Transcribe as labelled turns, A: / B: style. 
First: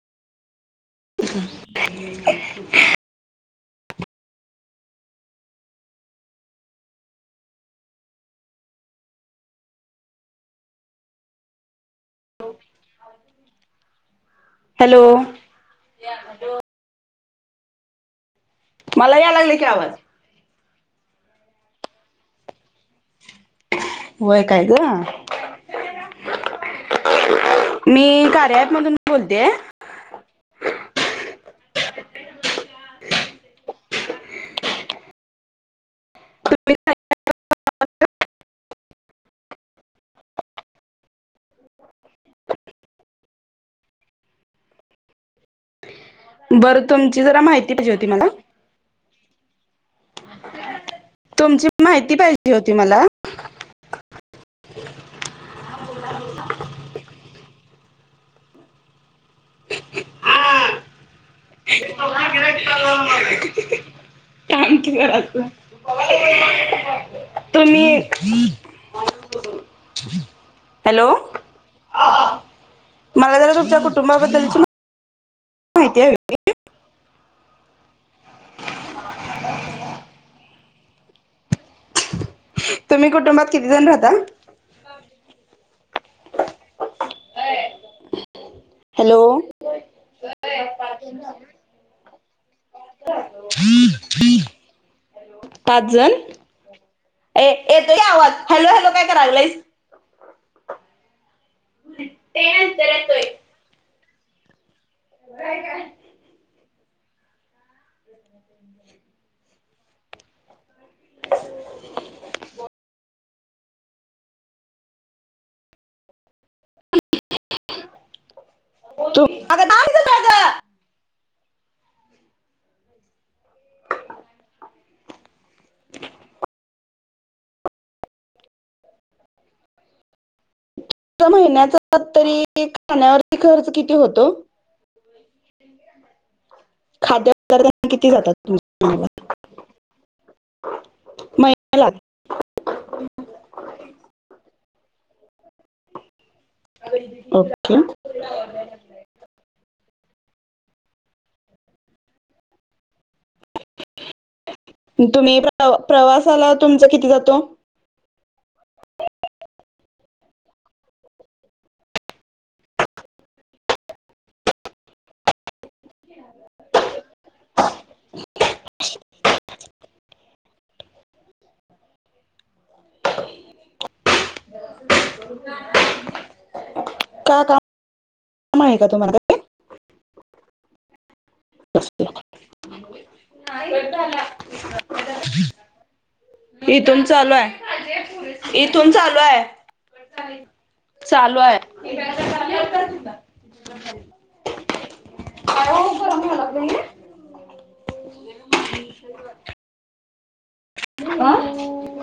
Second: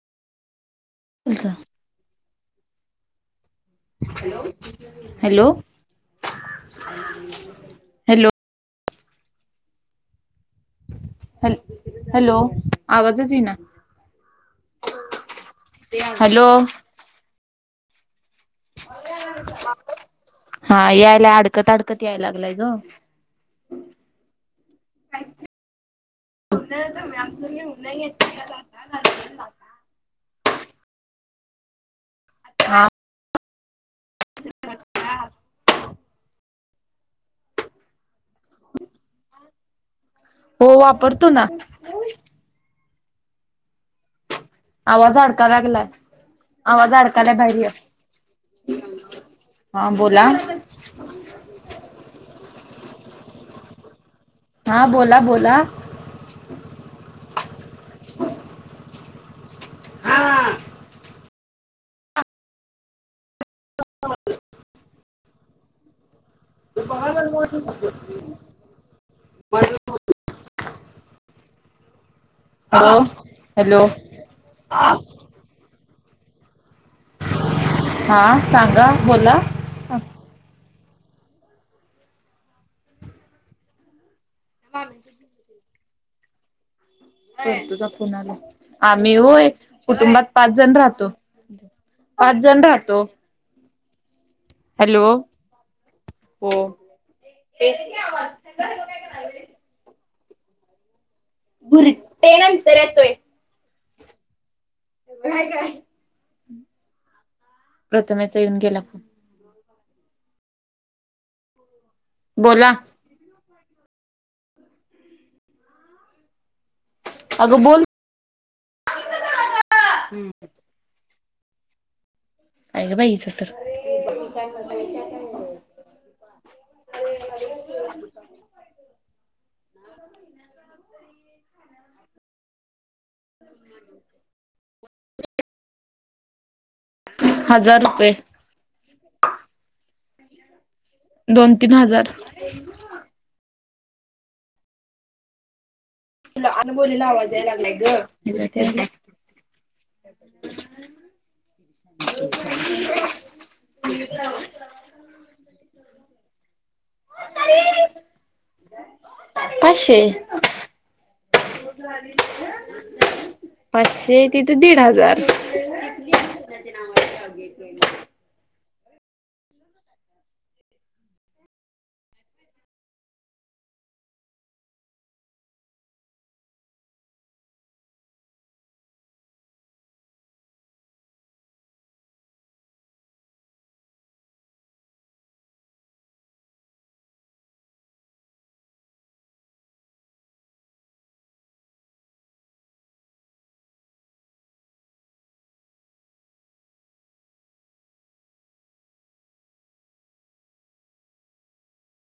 A: Hello
B: [inaudible]
A: hello hello hello आवाजच इना
B: hello
A: hello
B: [unintelligible] मला यालागलयकी आवाज.
A: हां यायला अडकत अडकत याय लागलाय गं.
B: मीइ कार्या ऍप मधून बोलतीये. [inaudible]
A: हा
B: [inaudible]
A: [unintelligible]
B: [unintelligible]
A: होओ वापरतोना. आवाज अडका लागलाय.
B: बरं
A: आवाज
B: तुमची
A: अडकालाय
B: जरा माहिती [inaudible] पाहिजे होती मला
A: हां बोला.
B: तुमची [inaudible] माहिती पाहिजे जी होती मला.
A: हां बोलाबोला.
B: [inaudible] तुम्ही
A: [inaudible]
B: हॅलो
A: हॅलो
B: मला जरा तुमच्या
A: हॅलो
B: कुटुंबाबद्दलची मा माहिती हवी होती
A: हां सांगा बोला
B: तुम्ही कुटुंबात किती जण राहता?
A: पाच [inaudible] तुझा फोन आला आम्ही
B: हॅलो
A: होय कुटुंबात पाचजन राहतो पाचजन राहतो. हॅलो
B: पाचजण
A: हो भुरं टे नंतर येतोय काय काय? प्रथमेशचा येऊन गेला
B: [inaudible]
A: बोला अगं बोल
B: तू अग थांब इथं
A: हम्म
B: जरा.
A: आहे ग बाई इथं तर.
B: त महिन्याचा तरी खाण्यावरती खर्च किती होतो? खाद्य
A: हजार
B: किती
A: रुपये
B: जाता तूमचं?
A: दोन-तीन हजार तुला अनुभवलीला आवाज द्यायला लावलाय
B: ओके
A: ग [inaudible]
B: तुम्ही प्र प्रवास सलाद तुमचा किती जातो?
A: पाचशे तिथे दीड हजार [unintelligible]
B: [inaudible] का का? काम आहे का तुम्हाला काही? इथून चालू आहे. इथून चालू आहे. चालू आहे. कायमहीलाग नाही [unintelligible] अह